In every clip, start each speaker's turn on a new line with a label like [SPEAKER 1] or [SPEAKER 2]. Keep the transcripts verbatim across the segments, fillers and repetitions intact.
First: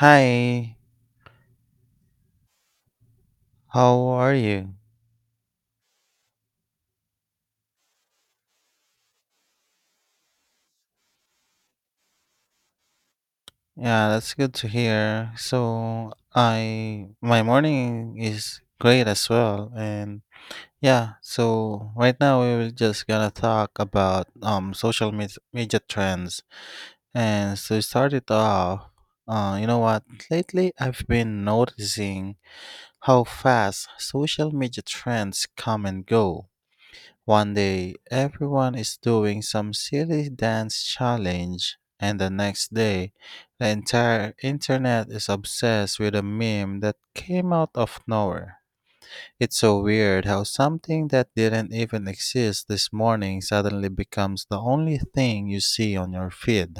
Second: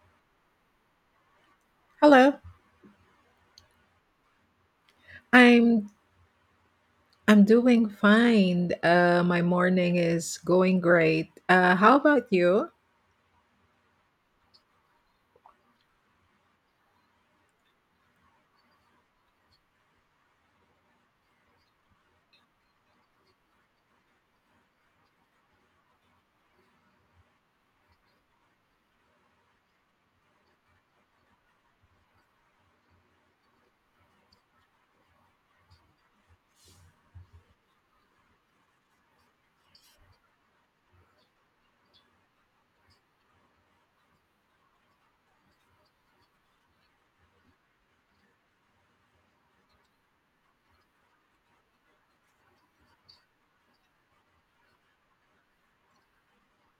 [SPEAKER 1] Hi,
[SPEAKER 2] Hello.
[SPEAKER 1] how are you?
[SPEAKER 2] I'm I'm doing fine. Uh, my morning is going great. Uh, how about you?
[SPEAKER 1] Yeah, that's good to hear. So, I my morning is great as well and yeah, so right now we were just gonna talk about um social med media trends. And so to start it off, uh you know what? Lately I've been noticing how fast social media trends come and go. One day, everyone is doing some silly dance challenge, and the next day, the entire internet is obsessed with a meme that came out of nowhere. It's so weird how something that didn't even exist this morning suddenly becomes the only thing you see on your feed.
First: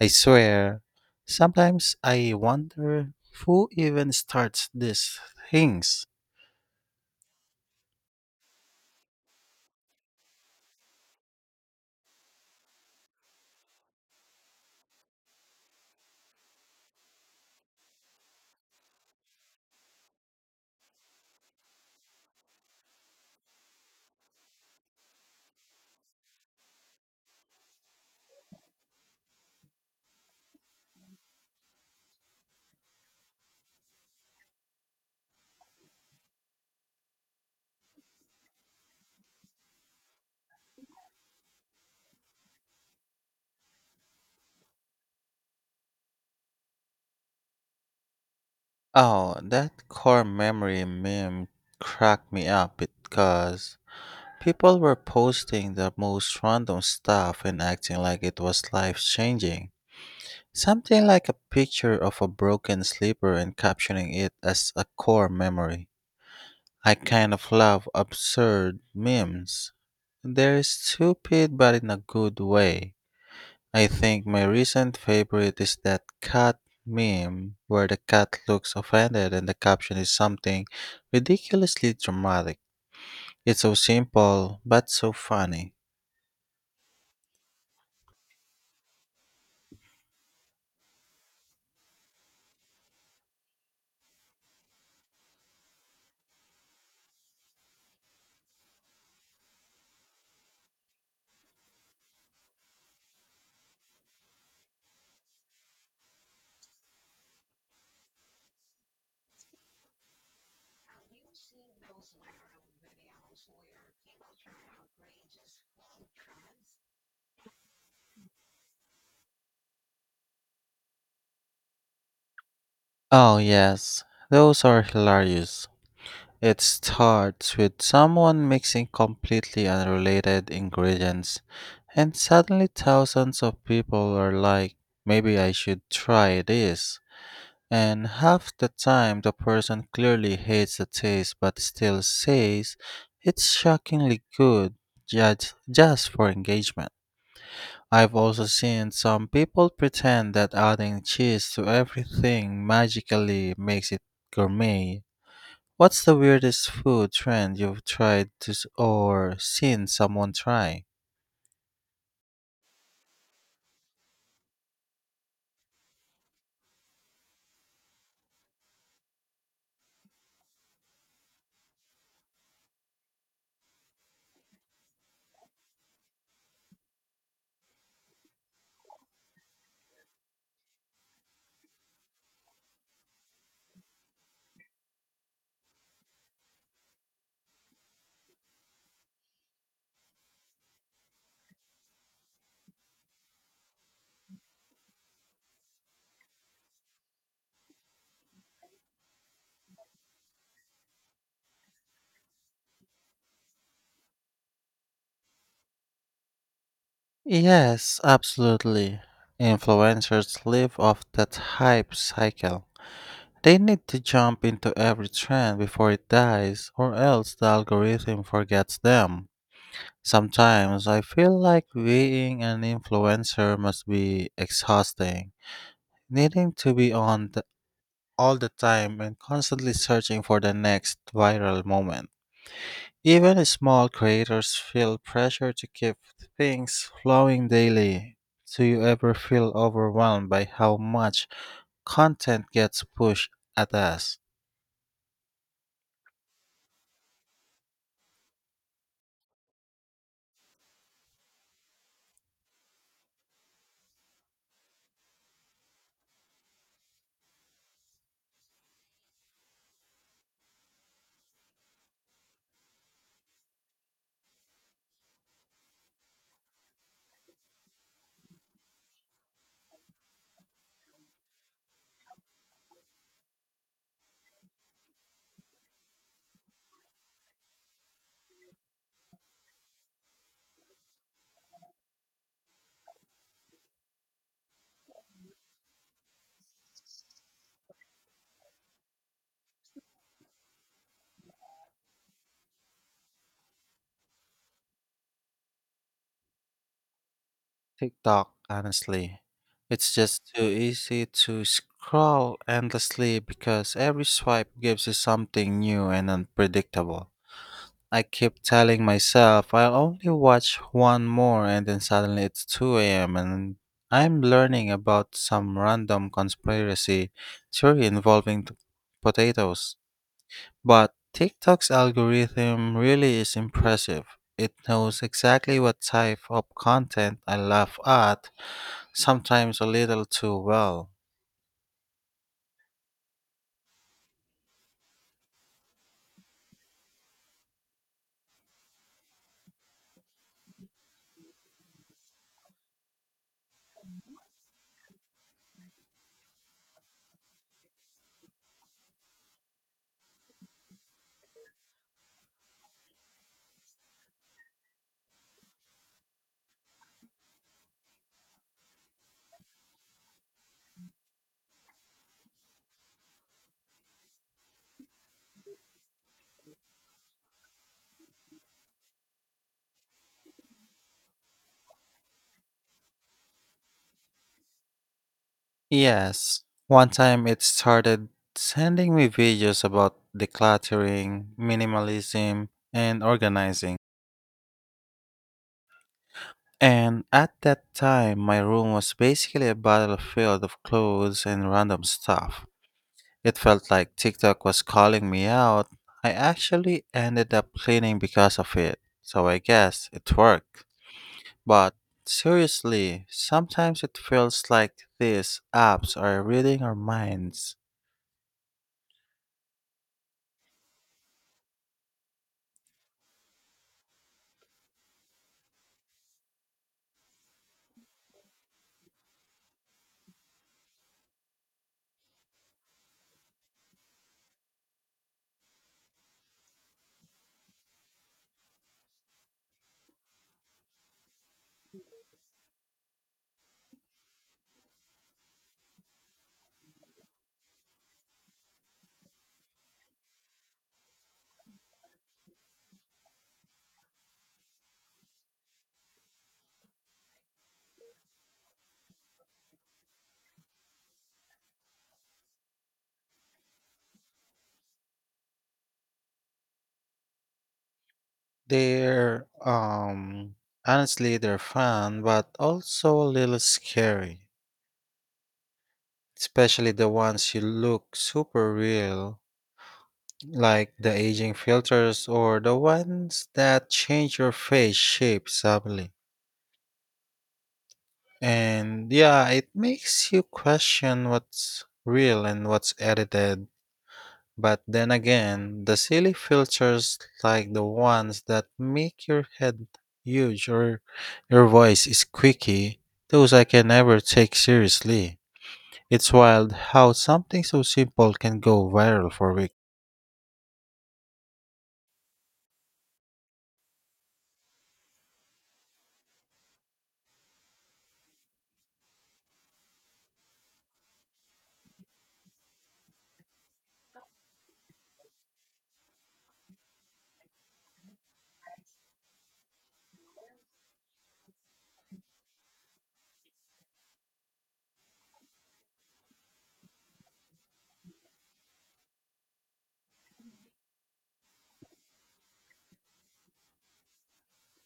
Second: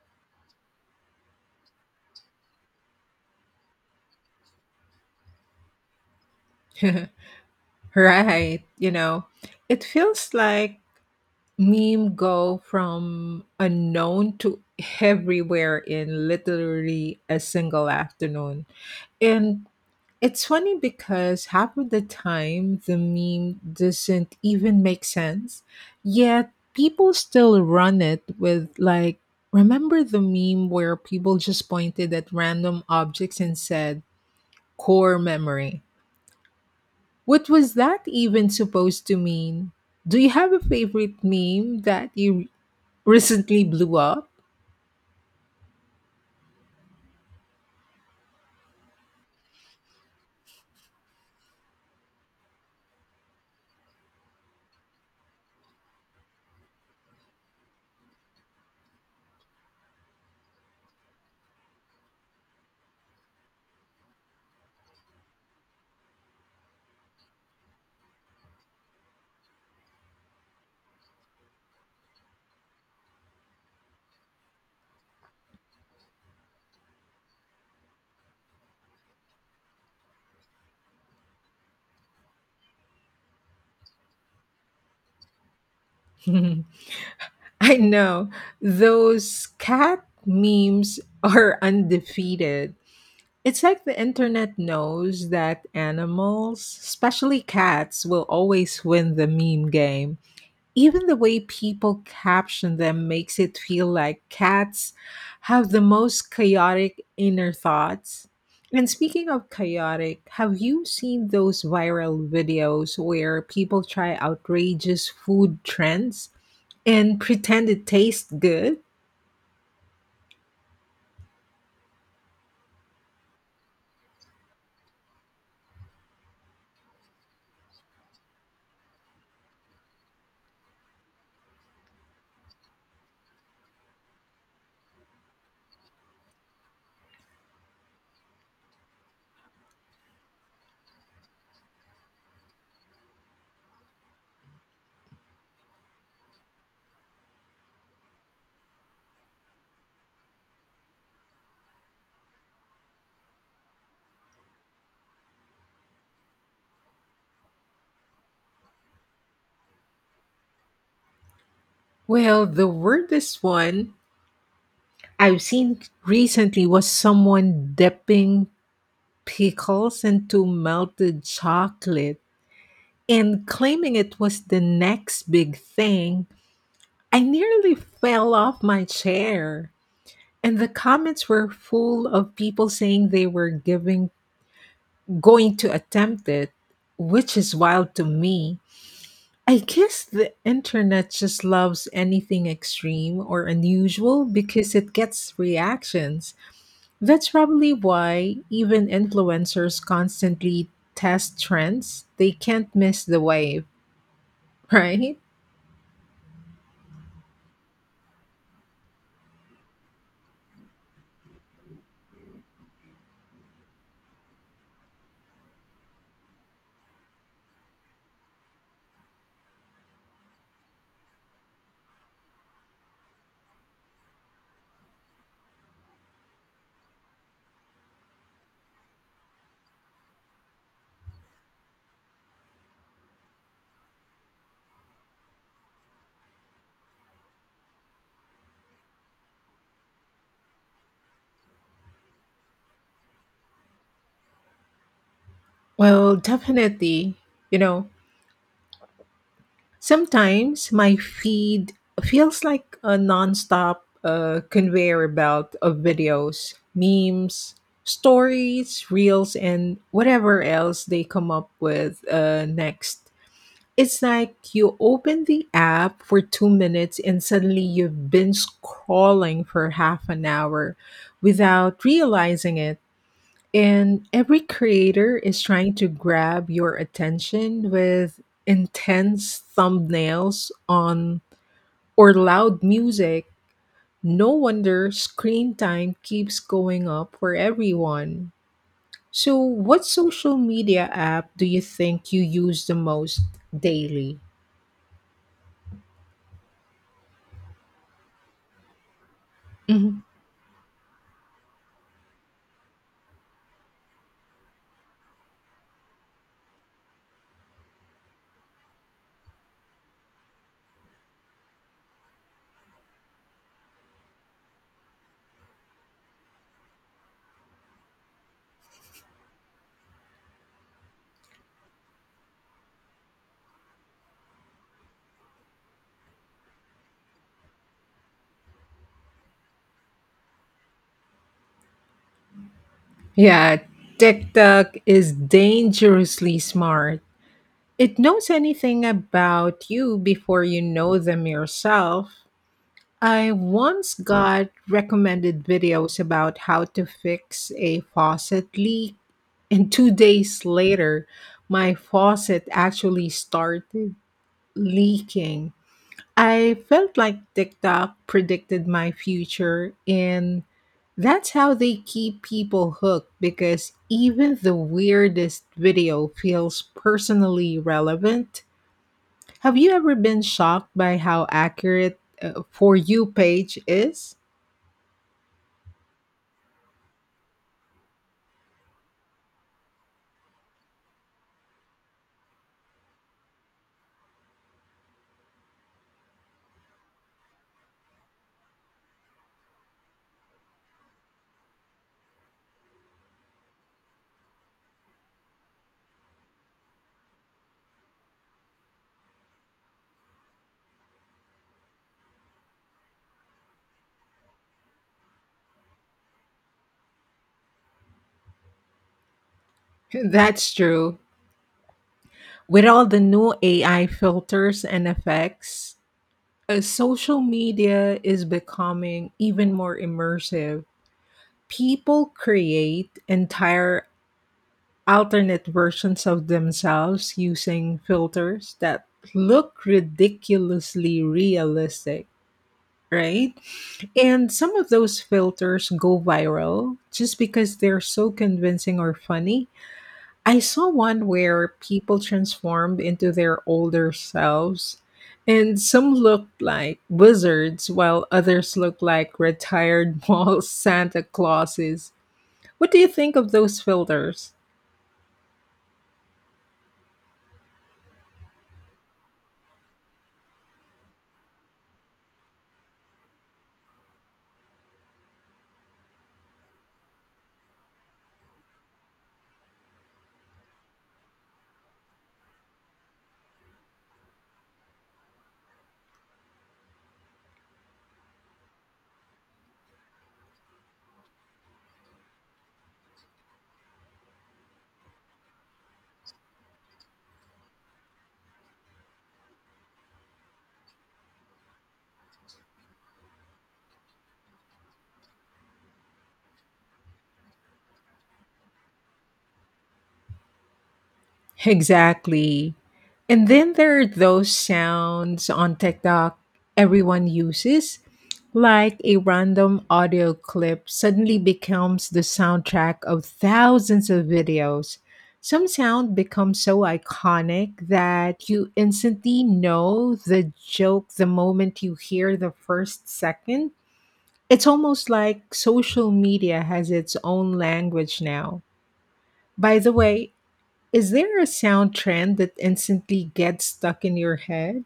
[SPEAKER 1] I swear, sometimes I wonder who even starts these things.
[SPEAKER 2] Right. You know, it feels like meme go from unknown to everywhere in literally a single afternoon. And It's funny because half of the time the meme doesn't even make sense, yet people still run it with, like, remember the meme where people just pointed at random objects and said, core memory? What was that even supposed to mean? Do you have a favorite meme that you recently blew up?
[SPEAKER 1] Oh, that core memory meme cracked me up because people were posting the most random stuff and acting like it was life changing. Something like a picture of a broken slipper and captioning it as a core memory. I kind of love absurd memes. They're stupid but in a good way. I think my recent favorite is that cat meme where the cat looks offended and the caption is something ridiculously dramatic. It's so simple, but so funny.
[SPEAKER 2] I know, those cat memes are undefeated. It's like the internet knows that animals, especially cats, will always win the meme game. Even the way people caption them makes it feel like cats have the most chaotic inner thoughts. And speaking of chaotic, have you seen those viral videos where people try outrageous food trends and pretend it tastes good?
[SPEAKER 1] Oh, yes, those are hilarious. It starts with someone mixing completely unrelated ingredients, and suddenly thousands of people are like, maybe I should try this. And half the time the person clearly hates the taste but still says it's shockingly good just, just for engagement. I've also seen some people pretend that adding cheese to everything magically makes it gourmet. What's the weirdest food trend you've tried to s- or seen someone try?
[SPEAKER 2] Well, the weirdest one I've seen recently was someone dipping pickles into melted chocolate and claiming it was the next big thing. I nearly fell off my chair. And the comments were full of people saying they were giving going to attempt it, which is wild to me. I guess the internet just loves anything extreme or unusual because it gets reactions. That's probably why even influencers constantly test trends. They can't miss the wave, right?
[SPEAKER 1] Yes, absolutely. Influencers live off that hype cycle. They need to jump into every trend before it dies, or else the algorithm forgets them. Sometimes I feel like being an influencer must be exhausting, needing to be on the, all the time and constantly searching for the next viral moment. Even small creators feel pressure to keep things flowing daily. Do you ever feel overwhelmed by how much content gets pushed at us?
[SPEAKER 2] Well, definitely. You know, sometimes my feed feels like a nonstop uh, conveyor belt of videos, memes, stories, reels, and whatever else they come up with uh, next. It's like you open the app for two minutes and suddenly you've been scrolling for half an hour without realizing it. And every creator is trying to grab your attention with intense thumbnails on or loud music. No wonder screen time keeps going up for everyone. So, what social media app do you think you use the most daily?
[SPEAKER 1] TikTok, honestly. It's
[SPEAKER 2] Mhm.
[SPEAKER 1] just too easy to scroll endlessly because every swipe gives you something new and unpredictable. I keep telling myself I'll only watch one more and then suddenly it's two a m and I'm learning about some random conspiracy theory involving t- potatoes. But TikTok's algorithm really is impressive. It knows exactly what type of content I laugh at sometimes a little too well.
[SPEAKER 2] Yeah, TikTok is dangerously smart. It knows anything about you before you know them yourself. I once got recommended videos about how to fix a faucet leak, and two days later, my faucet actually started leaking. I felt like TikTok predicted my future, and that's how they keep people hooked because even the weirdest video feels personally relevant. Have you ever been shocked by how accurate uh, For You page is?
[SPEAKER 1] Yes, one time it started sending me videos about decluttering, minimalism, and organizing. And at that time, my room was basically a battlefield of clothes and random stuff. It felt like TikTok was calling me out. I actually ended up cleaning because of it, so I guess it worked. But seriously, sometimes it feels like these apps are reading our minds.
[SPEAKER 2] That's true. With all the new A I filters and effects, uh, social media is becoming even more immersive. People create entire alternate versions of themselves using filters that look ridiculously realistic, right? And some of those filters go viral just because they're so convincing or funny. I saw one where people transformed into their older selves. And some looked like wizards, while others looked like retired mall Santa Clauses. What do you think of those filters?
[SPEAKER 1] They're, um, Honestly, they're fun, but also a little scary. Especially the ones you look super real, like the aging filters or the ones that change your face shape subtly. And yeah, it makes you question what's real and what's edited. But then again, the silly filters like the ones that make your head huge or your voice is squeaky, those I can never take seriously. It's wild how something so simple can go viral for weeks.
[SPEAKER 2] Exactly. And then there are those sounds on TikTok everyone uses, like a random audio clip suddenly becomes the soundtrack of thousands of videos. Some sound becomes so iconic that you instantly know the joke the moment you hear the first second. It's almost like social media has its own language now. By the way, is there a sound trend that instantly gets stuck in your head?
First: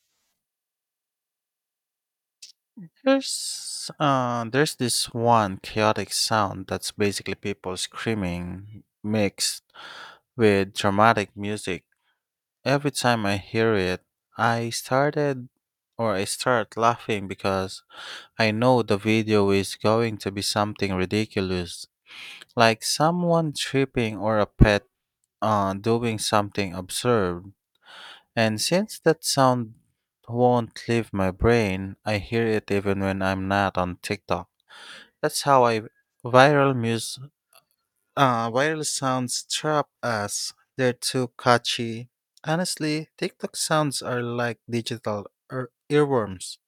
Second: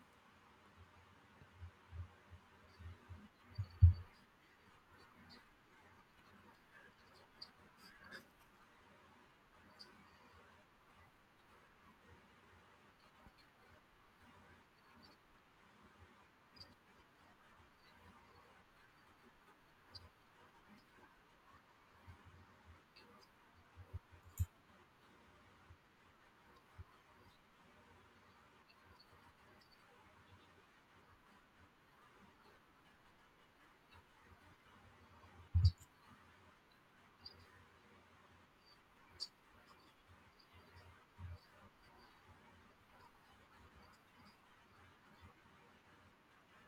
[SPEAKER 1] There's, uh, there's this one chaotic sound that's basically people screaming mixed with dramatic music. Every time I hear it, I started or I start laughing because I know the video is going to be something ridiculous, like someone tripping or a pet uh, doing something absurd. And since that sound won't leave my brain, I hear it even when I'm not on TikTok. That's how I viral mus uh, viral sounds trap us. They're too catchy. Honestly, TikTok sounds are like digital ear- earworms.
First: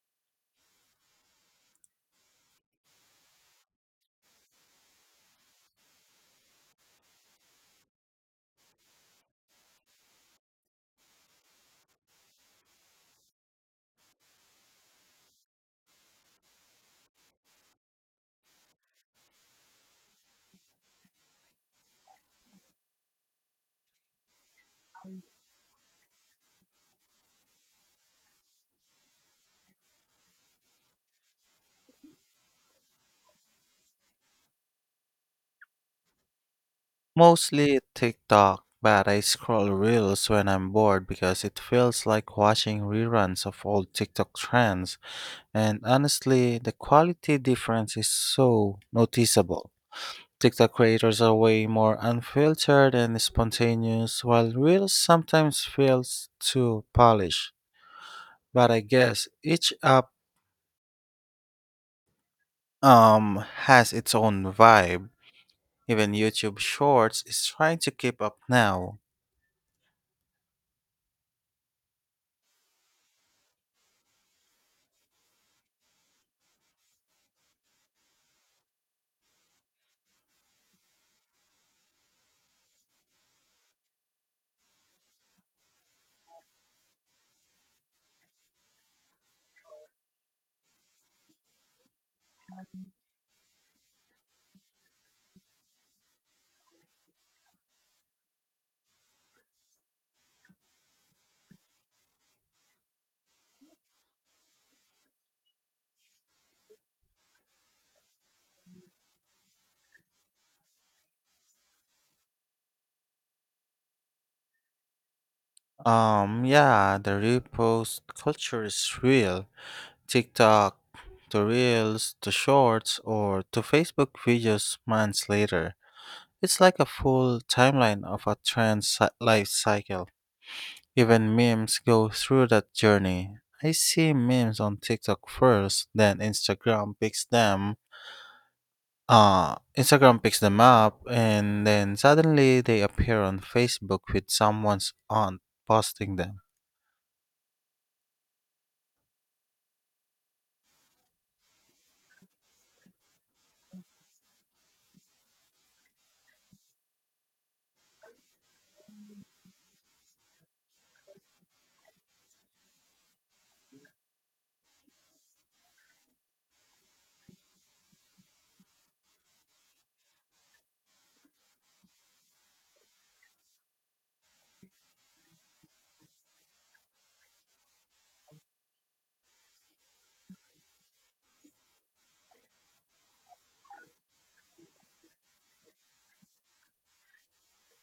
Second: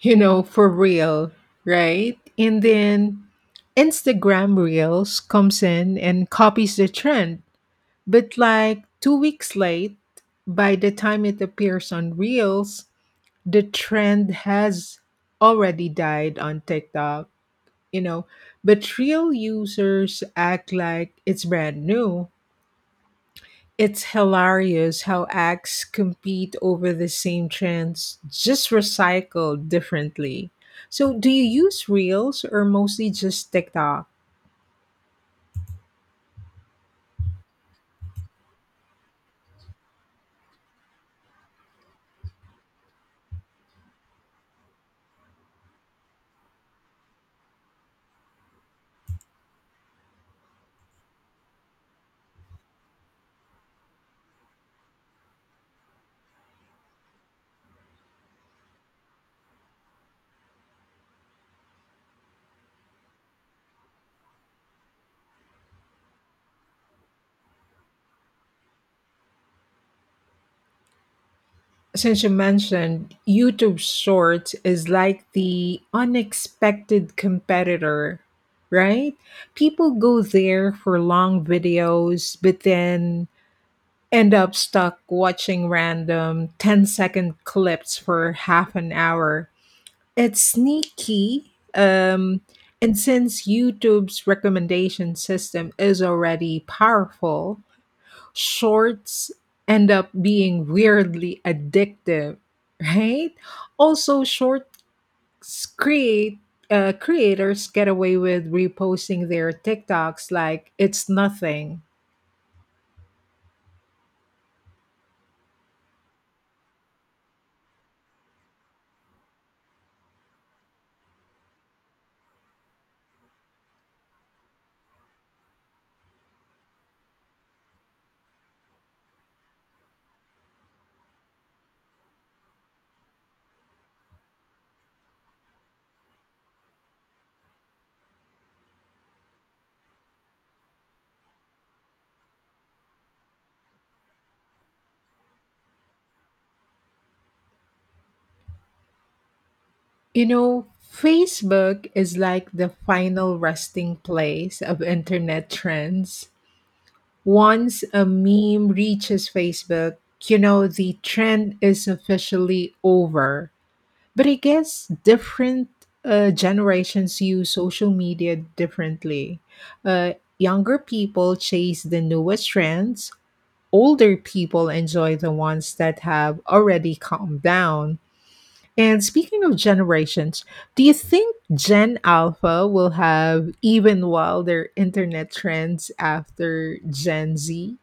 [SPEAKER 2] You know, for real, right? And then Instagram Reels comes in and copies the trend. But like two weeks late, by the time it appears on Reels, the trend has already died on TikTok, you know. But real users act like it's brand new. It's hilarious how acts compete over the same trends, just recycled differently. So, do you use Reels or mostly just TikTok?
[SPEAKER 1] Mostly TikTok, but I scroll reels when I'm bored because it feels like watching reruns of old TikTok trends. And honestly, the quality difference is so noticeable. TikTok creators are way more unfiltered and spontaneous, while reels sometimes feels too polished. But I guess each app um has its own vibe. Even YouTube Shorts is trying to keep up now.
[SPEAKER 2] Since you mentioned YouTube Shorts is like the unexpected competitor, right? People go there for long videos, but then end up stuck watching random ten-second clips for half an hour. It's sneaky. Um, and since YouTube's recommendation system is already powerful, shorts end up being weirdly addictive, right? Also, shorts create uh, creators get away with reposting their TikToks like it's nothing.
[SPEAKER 1] Um, yeah, the repost culture is real. TikTok, the reels, the shorts, or to Facebook videos months later. It's like a full timeline of a trend cy- life cycle. Even memes go through that journey. I see memes on TikTok first, then Instagram picks them. Uh, Instagram picks them up, and then suddenly they appear on Facebook with someone's aunt posting them.
[SPEAKER 2] You know, Facebook is like the final resting place of internet trends. Once a meme reaches Facebook, you know, the trend is officially over. But I guess different uh, generations use social media differently. Uh, younger people chase the newest trends, older people enjoy the ones that have already calmed down. And speaking of generations, do you think Gen Alpha will have even wilder internet trends after Gen Z?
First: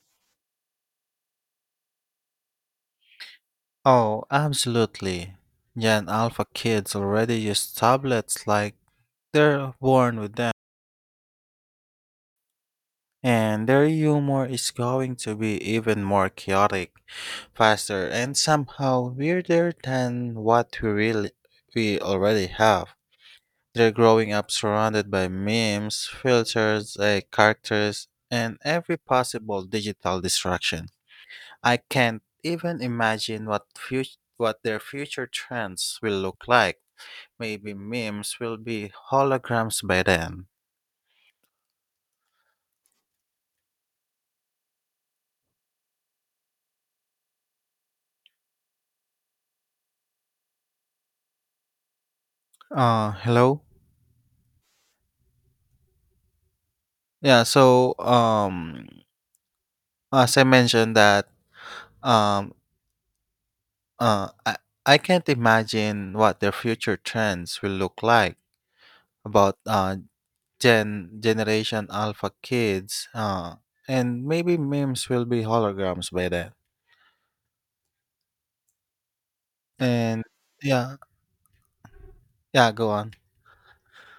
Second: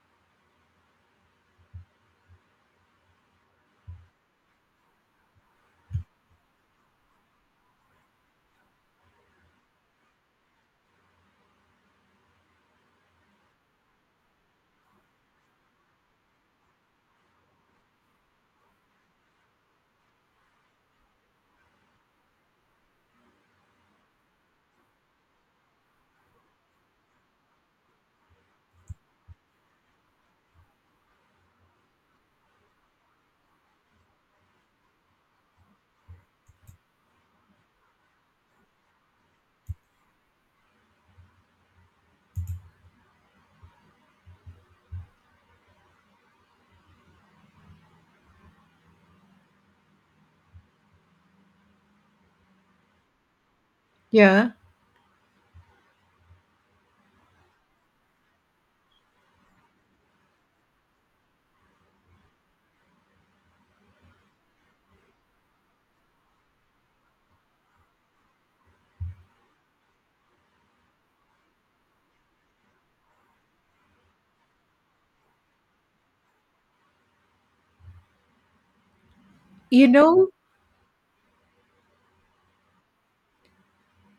[SPEAKER 1] Oh, absolutely. Gen Alpha kids already use tablets like they're born with them. And their humor is going to be even more chaotic, faster, and somehow weirder than what we really we already have. They're growing up surrounded by memes, filters, eh, characters, and every possible digital distraction. I can't even imagine what fut- what their future trends will look like. Maybe memes will be holograms by then. Uh, hello.
[SPEAKER 2] Yeah.
[SPEAKER 1] Yeah. So, um, as I mentioned that, um, uh, I I can't imagine what their future trends will look like about uh gen generation alpha kids. Uh, and maybe memes will be holograms by then.
[SPEAKER 2] You
[SPEAKER 1] And
[SPEAKER 2] know,
[SPEAKER 1] yeah, yeah. Go on.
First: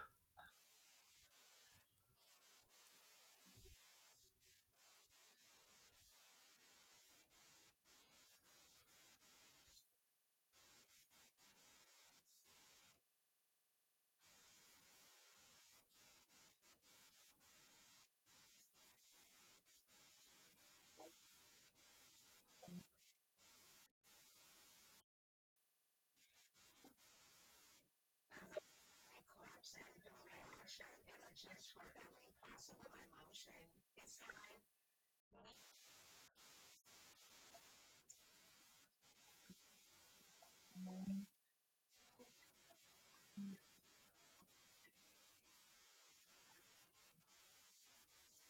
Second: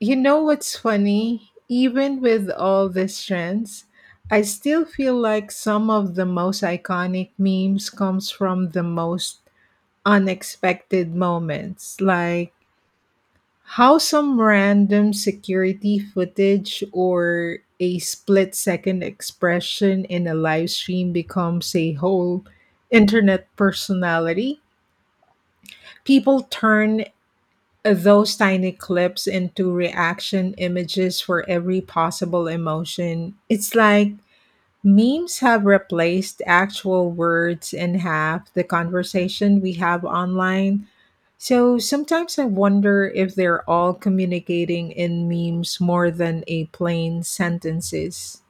[SPEAKER 2] you know what's funny? Even with all these trends, I still feel like some of the most iconic memes comes from the most unexpected moments, like how some random security footage or a split second expression in a live stream becomes a whole internet personality. People turn those tiny clips into reaction images for every possible emotion. It's like memes have replaced actual words in half the conversation we have online. So sometimes I wonder if they're all communicating in memes more than a plain sentences.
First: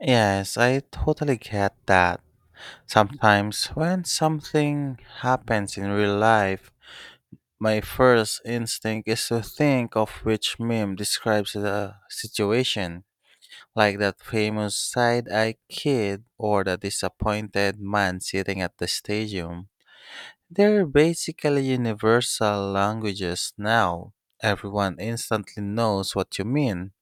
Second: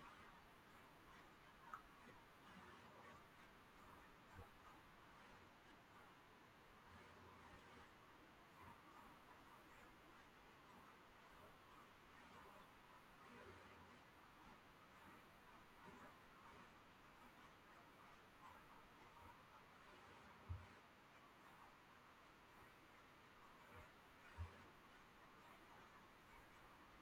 [SPEAKER 1] Yes, I totally get that. Sometimes when something happens in real life, my first instinct is to think of which meme describes the situation, like that famous side eye kid or the disappointed man sitting at the stadium. They're basically universal languages now. Everyone instantly knows what you mean.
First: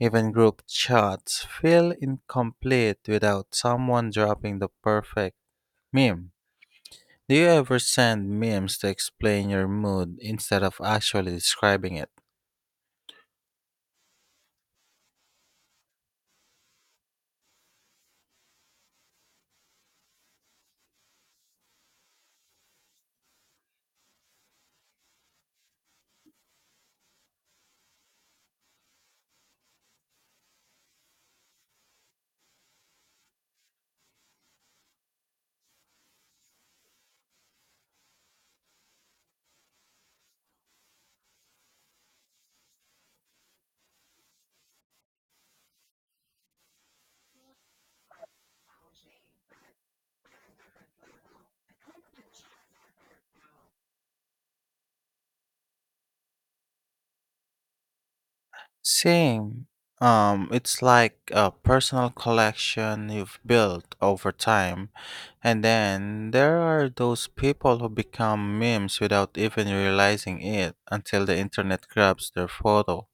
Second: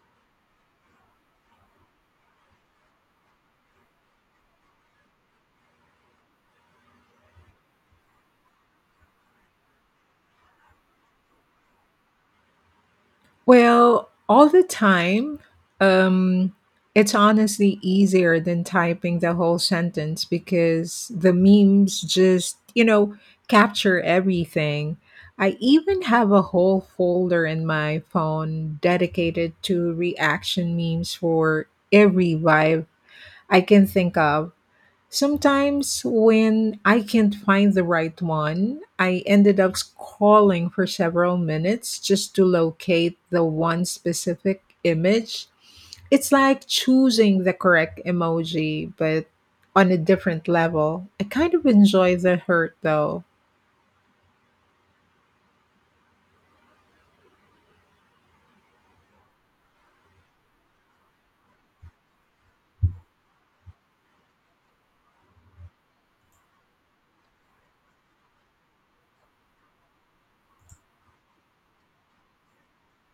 [SPEAKER 1] Even group chats feel incomplete without someone dropping the perfect meme. Do you ever send memes to explain your mood instead of actually describing it?
[SPEAKER 2] Well, all the time. Um, it's honestly easier than typing the whole sentence because the memes just, you know, capture everything. I even have a whole folder in my phone dedicated to reaction memes for every vibe I can think of. Sometimes when I can't find the right one, I ended up scrolling for several minutes just to locate the one specific image. It's like choosing the correct emoji, but on a different level. I kind of enjoy the hurt though.
[SPEAKER 1] Same. Um, it's like a personal collection you've built over time. And then there are those people who become memes without even realizing it until the internet grabs their photo.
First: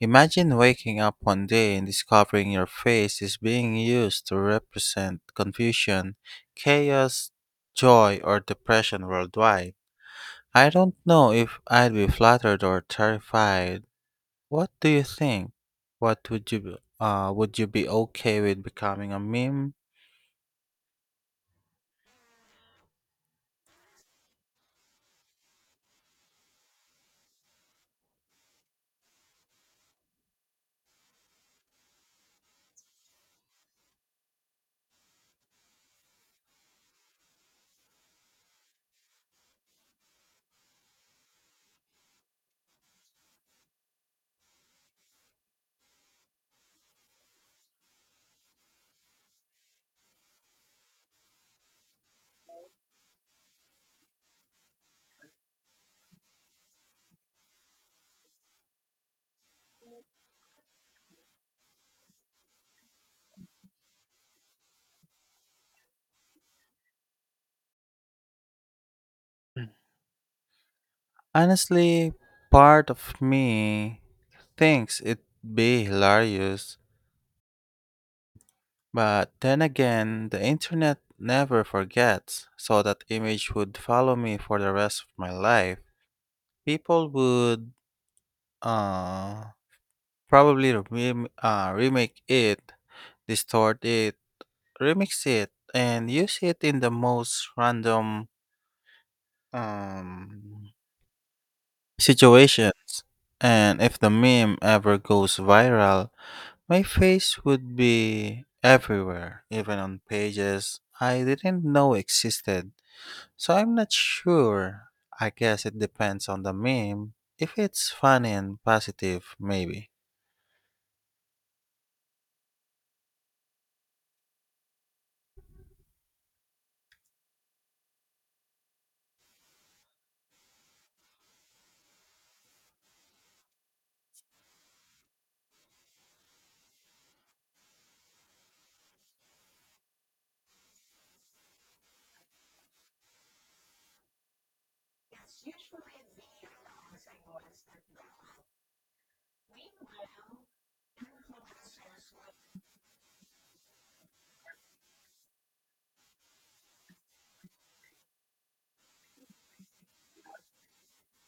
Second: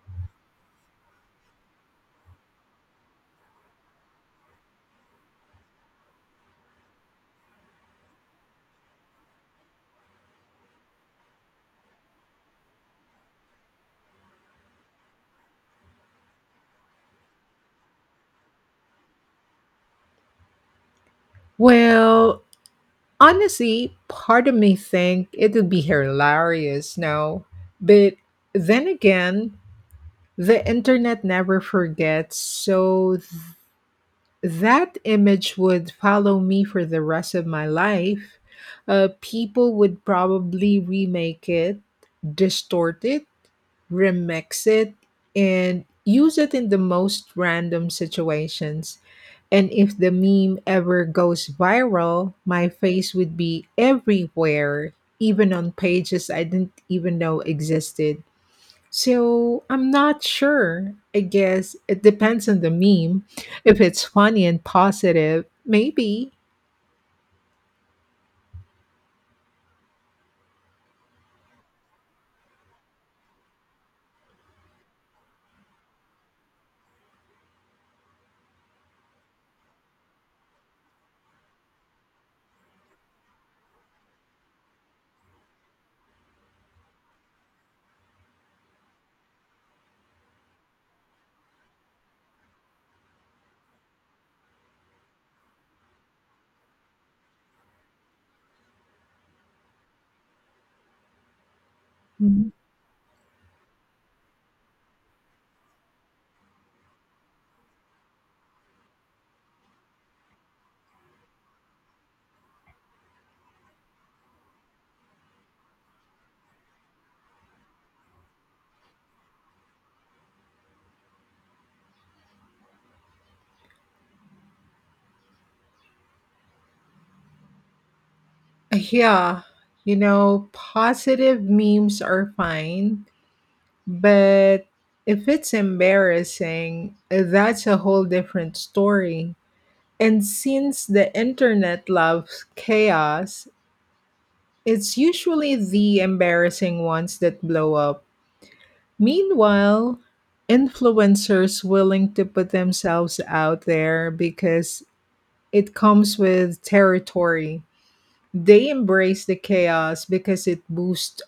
[SPEAKER 1] Imagine waking up one day and discovering your face is being used to represent confusion, chaos, joy, or depression worldwide. I don't know if I'd be flattered or terrified. What do you think? What would you uh would you be okay with becoming a meme?
[SPEAKER 2] Well, honestly, part of me think it would be hilarious, no? But then again, the internet never forgets, so that image would follow me for the rest of my life. Uh, people would probably remake it, distort it, remix it, and use it in the most random situations. And if the meme ever goes viral, my face would be everywhere, even on pages I didn't even know existed. So I'm not sure. I guess it depends on the meme. If it's funny and positive, maybe.
[SPEAKER 1] Honestly, part of me thinks it'd be hilarious. But then again, the internet never forgets, so that image would follow me for the rest of my life. People would uh, probably rem- uh, remake it, distort it, remix it, and use it in the most random um,
[SPEAKER 2] Mhm.
[SPEAKER 1] situations. And if the meme ever goes viral, my face would be everywhere, even on pages I didn't know existed. So I'm not sure. I guess it depends on the meme. If it's funny and positive, maybe.
[SPEAKER 2] Yeah, you know, positive memes are fine, but if it's embarrassing, that's a whole different story. And since the internet loves chaos, it's usually the embarrassing ones that blow up. Meanwhile, influencers willing to put themselves out there because it comes with territory. They embrace the chaos because it boosts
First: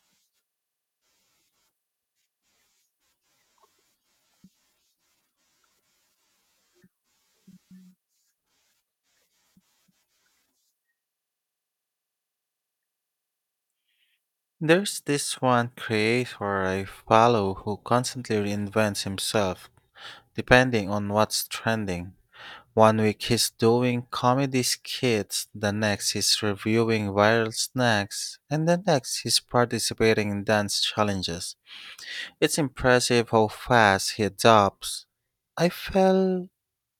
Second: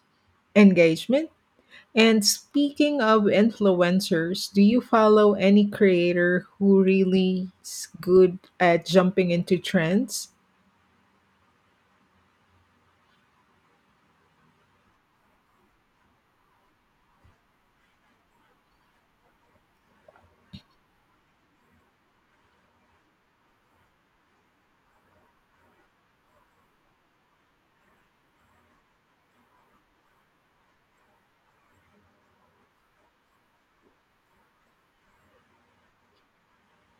[SPEAKER 2] engagement. And speaking of influencers, do you follow any creator who really is good at jumping into trends?
[SPEAKER 1] There's this one creator I follow who constantly reinvents himself depending on what's trending. One week he's doing comedy skits, the next he's reviewing viral snacks, and the next he's participating in dance challenges. It's impressive how fast he adopts. I felt.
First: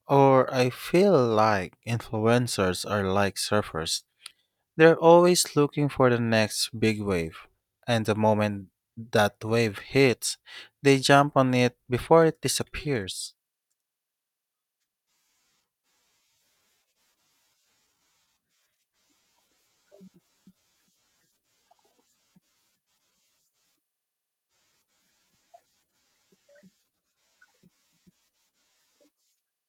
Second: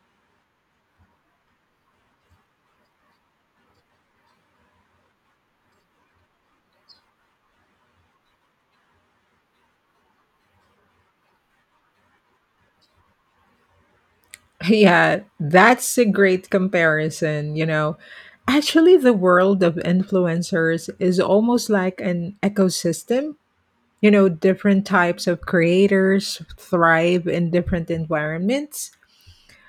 [SPEAKER 1] Or I feel like influencers are like surfers. They're always looking for the next big wave. And the moment that wave hits, they jump on it before it disappears.
[SPEAKER 2] Yeah, that's a great comparison, you know. Actually, the world of influencers is almost like an ecosystem. You know, different types of creators thrive in different environments.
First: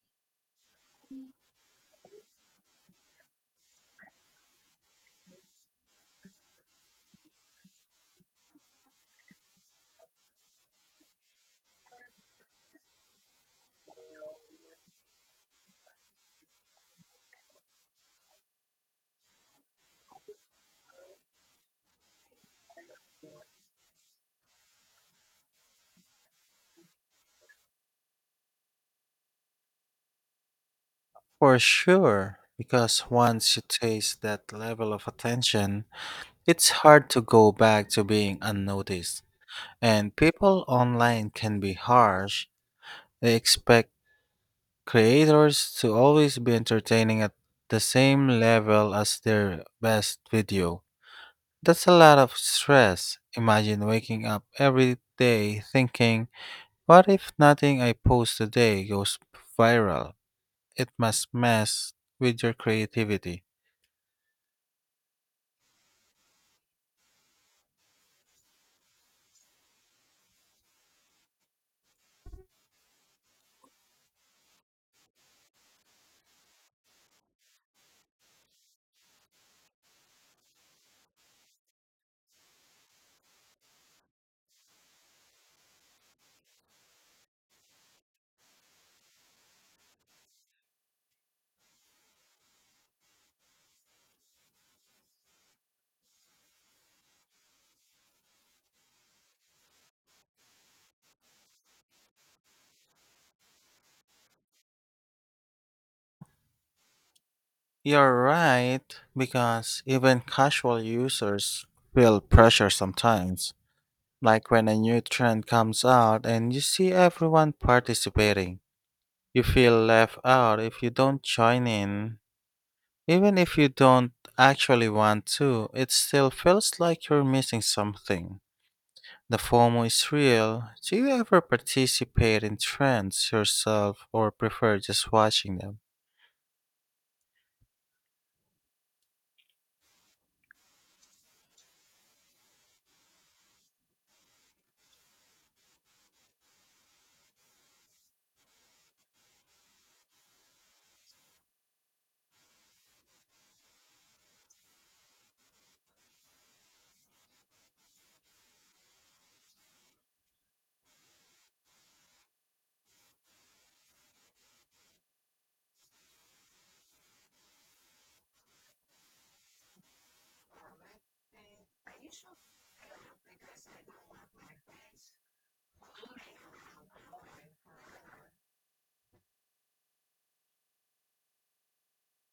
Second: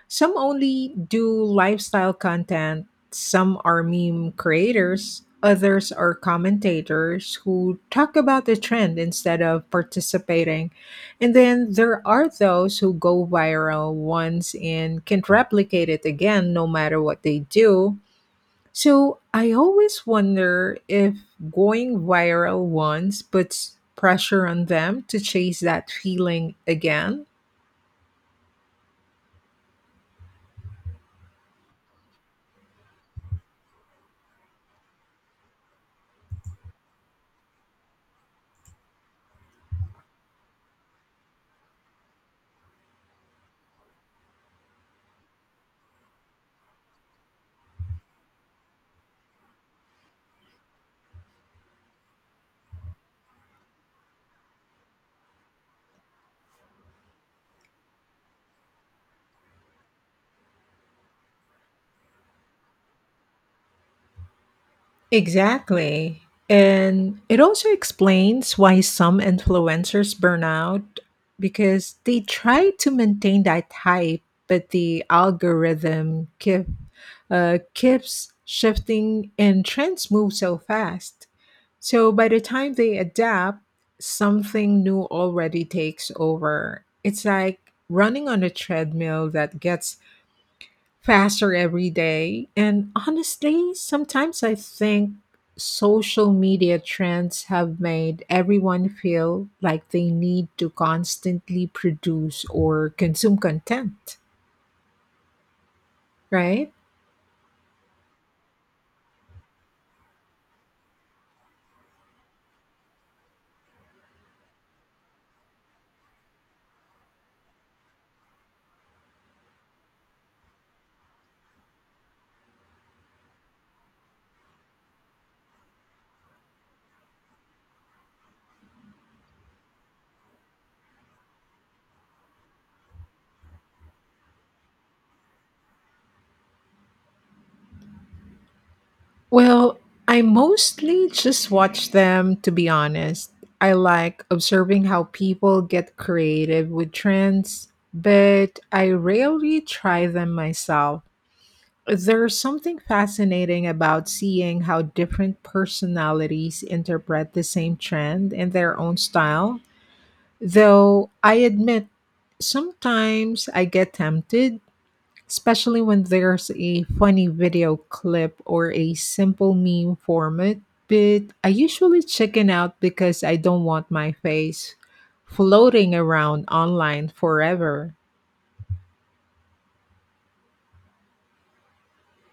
[SPEAKER 2] Some only do lifestyle content, some are meme creators, others are commentators who talk about the trend instead of participating. And then there are those who go viral once and can't replicate it again no matter what they do. So I always wonder if going viral once puts pressure on them to chase that feeling again.
[SPEAKER 1] For sure, because once you taste that level of attention, it's hard to go back to being unnoticed. And people online can be harsh. They expect creators to always be entertaining at the same level as their best video. That's a lot of stress. Imagine waking up every day thinking, what if nothing I post today goes viral? It must mess with your creativity.
[SPEAKER 2] Exactly. And it also explains why some influencers burn out because they try to maintain that hype, but the algorithm keep, uh, keeps shifting and trends move so fast. So by the time they adapt, something new already takes over. It's like running on a treadmill that gets faster every day. And honestly, sometimes I think social media trends have made everyone feel like they need to constantly produce or consume content, right?
[SPEAKER 1] You're right, because even casual users feel pressure sometimes. Like when a new trend comes out and you see everyone participating. You feel left out if you don't join in. Even if you don't actually want to, it still feels like you're missing something. The FOMO is real. Do you ever participate in trends yourself or prefer just watching them?
[SPEAKER 2] Well, I mostly just watch them, to be honest. I like observing how people get creative with trends, but I rarely try them myself. There's something fascinating about seeing how different personalities interpret the same trend in their own style. Though I admit, sometimes I get tempted, especially when there's a funny video clip or a simple meme format. But I usually chicken out because I don't want my face floating around online forever.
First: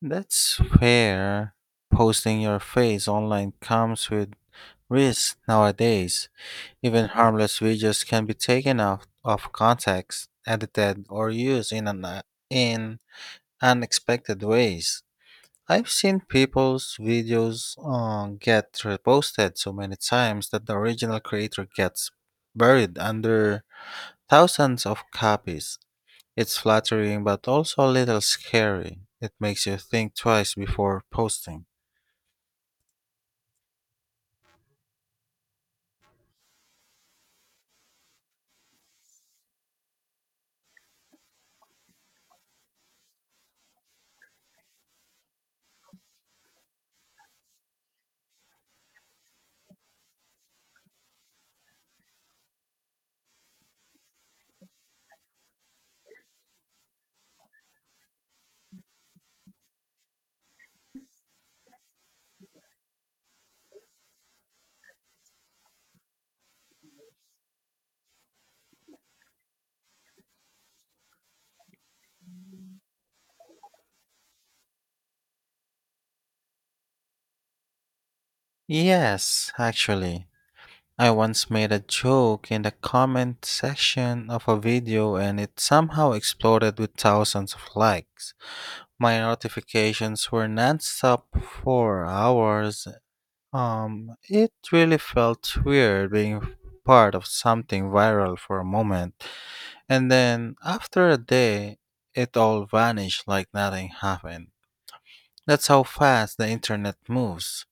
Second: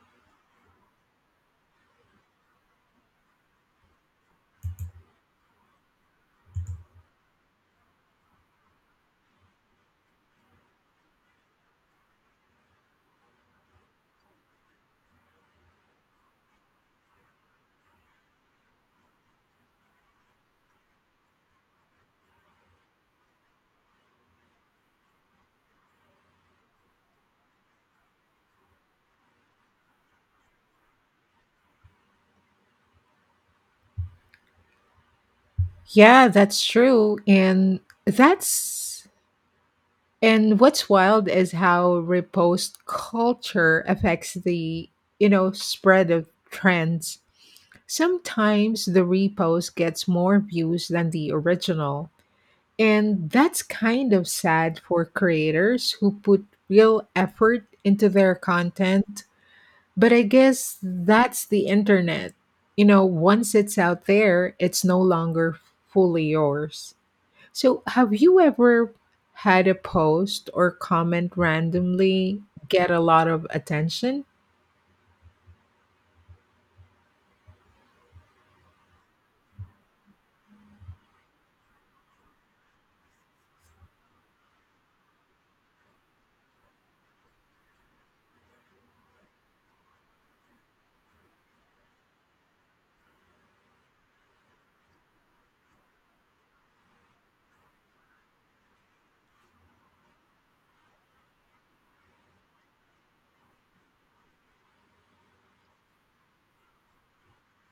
[SPEAKER 1] That's fair. Posting your face online comes with risks nowadays. Even harmless videos can be taken out of context, edited, or used in an in unexpected ways. I've seen people's videos uh, get reposted so many times that the original creator gets buried under thousands of copies. It's flattering but also a little scary. It makes you think twice before posting.
[SPEAKER 2] Yeah, that's true. And that's And what's wild is how repost culture affects the, you know, spread of trends. Sometimes the repost gets more views than the original. And that's kind of sad for creators who put real effort into their content. But I guess that's the internet. You know, once it's out there, it's no longer fully yours. So, have you ever had a post or comment randomly get a lot of attention?
[SPEAKER 1] Yes, actually. I once made a joke in the comment section of a video and it somehow exploded with thousands of likes. My notifications were nonstop for hours. Um, it really felt weird being part of something viral for a moment, and then after a day, it all vanished like nothing happened. That's how fast the internet moves.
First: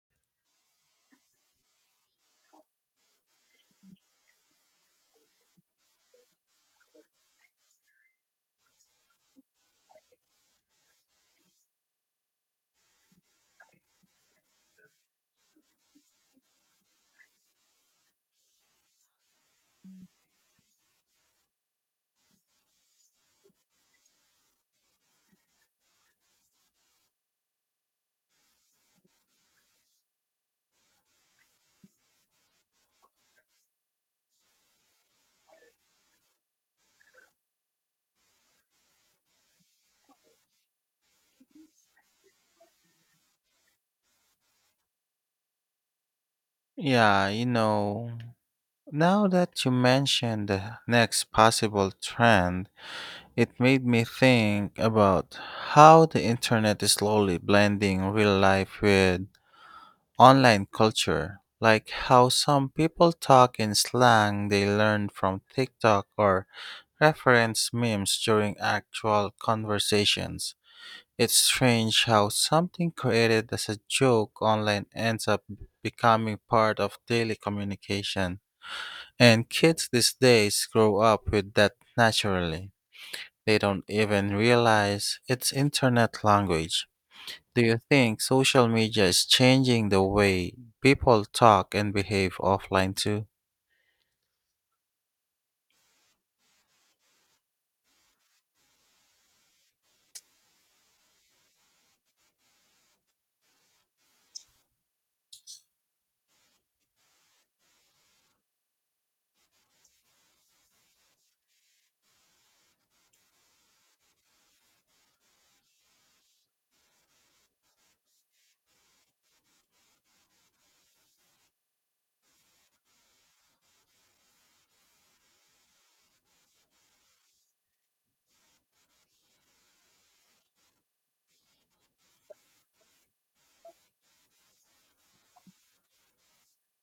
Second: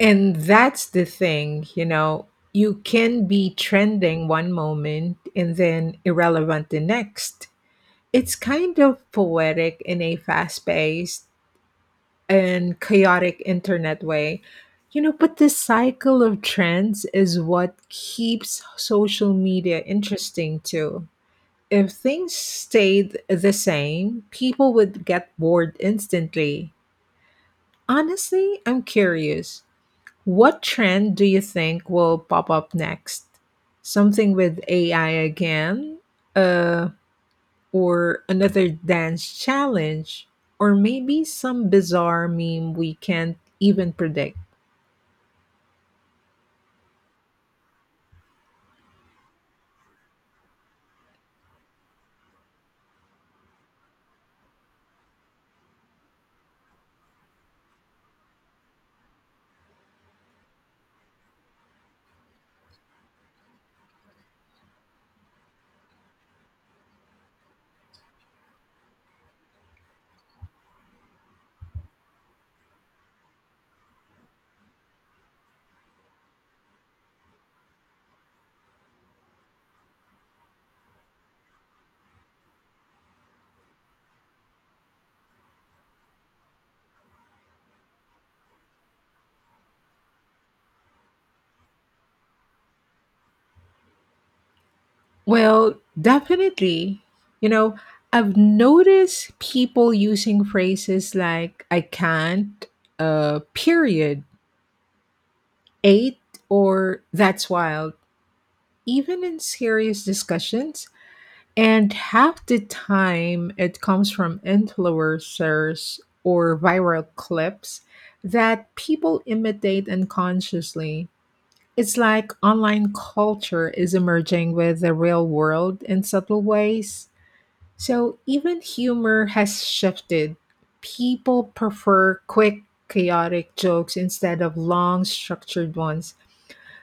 [SPEAKER 2] And that's the thing, you know, you can be trending one moment and then irrelevant the next. It's kind of poetic in a fast paced and chaotic internet way. You know, but the cycle of trends is what keeps social media interesting too. If things stayed the same, people would get bored instantly. Honestly, I'm curious. What trend do you think will pop up next? Something with A I again? Uh, or another dance challenge? Or maybe some bizarre meme we can't even predict?
[SPEAKER 1] Yeah, you know, now that you mentioned the next possible trend, it made me think about how the internet is slowly blending real life with online culture, like how some people talk in slang they learned from TikTok or reference memes during actual conversations. It's strange how something created as a joke online ends up becoming part of daily communication. And kids these days grow up with that naturally. They don't even realize it's internet language. Do you think social media is changing the way people talk and behave offline too?
[SPEAKER 2] Well, definitely. You know, I've noticed people using phrases like I can't, uh, period, eight, or that's wild, even in serious discussions. And half the time it comes from influencers or viral clips that people imitate unconsciously. It's like online culture is emerging with the real world in subtle ways. So even humor has shifted. People prefer quick, chaotic jokes instead of long, structured ones.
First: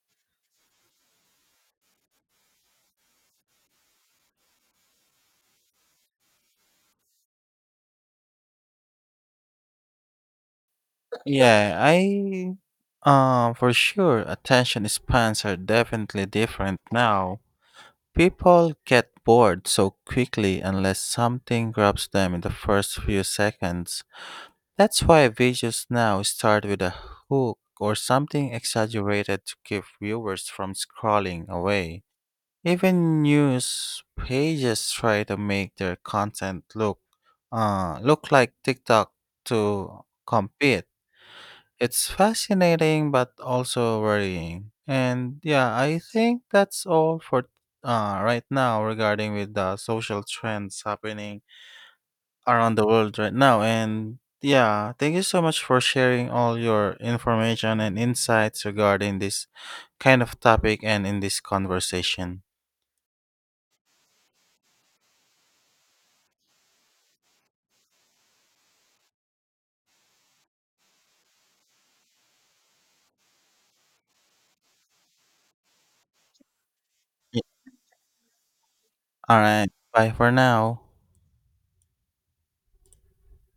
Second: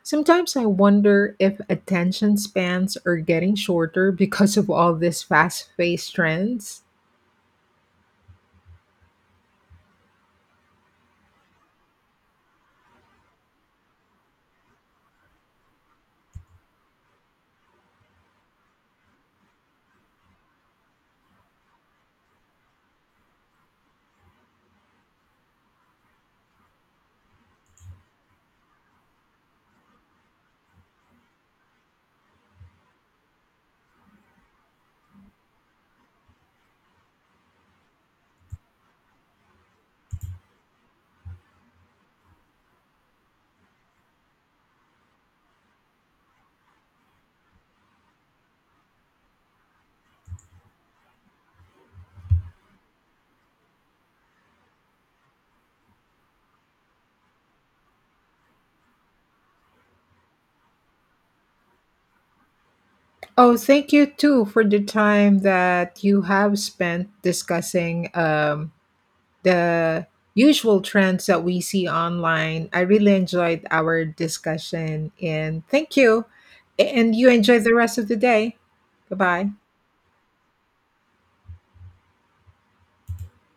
[SPEAKER 2] Sometimes I wonder if attention spans are getting shorter because of all these fast paced trends.
[SPEAKER 1] Yeah, I um For sure, attention spans are definitely different now. People get bored so quickly unless something grabs them in the first few seconds. That's why videos now start with a hook or something exaggerated to keep viewers from scrolling away. Even news pages try to make their content look uh, look like TikTok to compete. It's fascinating but also worrying. And yeah, I think that's all for uh, right now regarding with the social trends happening around the world right now. And yeah, thank you so much for sharing all your information and insights regarding this kind of topic and in this conversation.
[SPEAKER 2] Oh, thank you too for the time that you have spent discussing um, the usual trends that we see online. I really enjoyed our discussion and thank you. And you enjoy the rest of the day.
[SPEAKER 1] All
[SPEAKER 2] Goodbye.
[SPEAKER 1] right. Bye for now.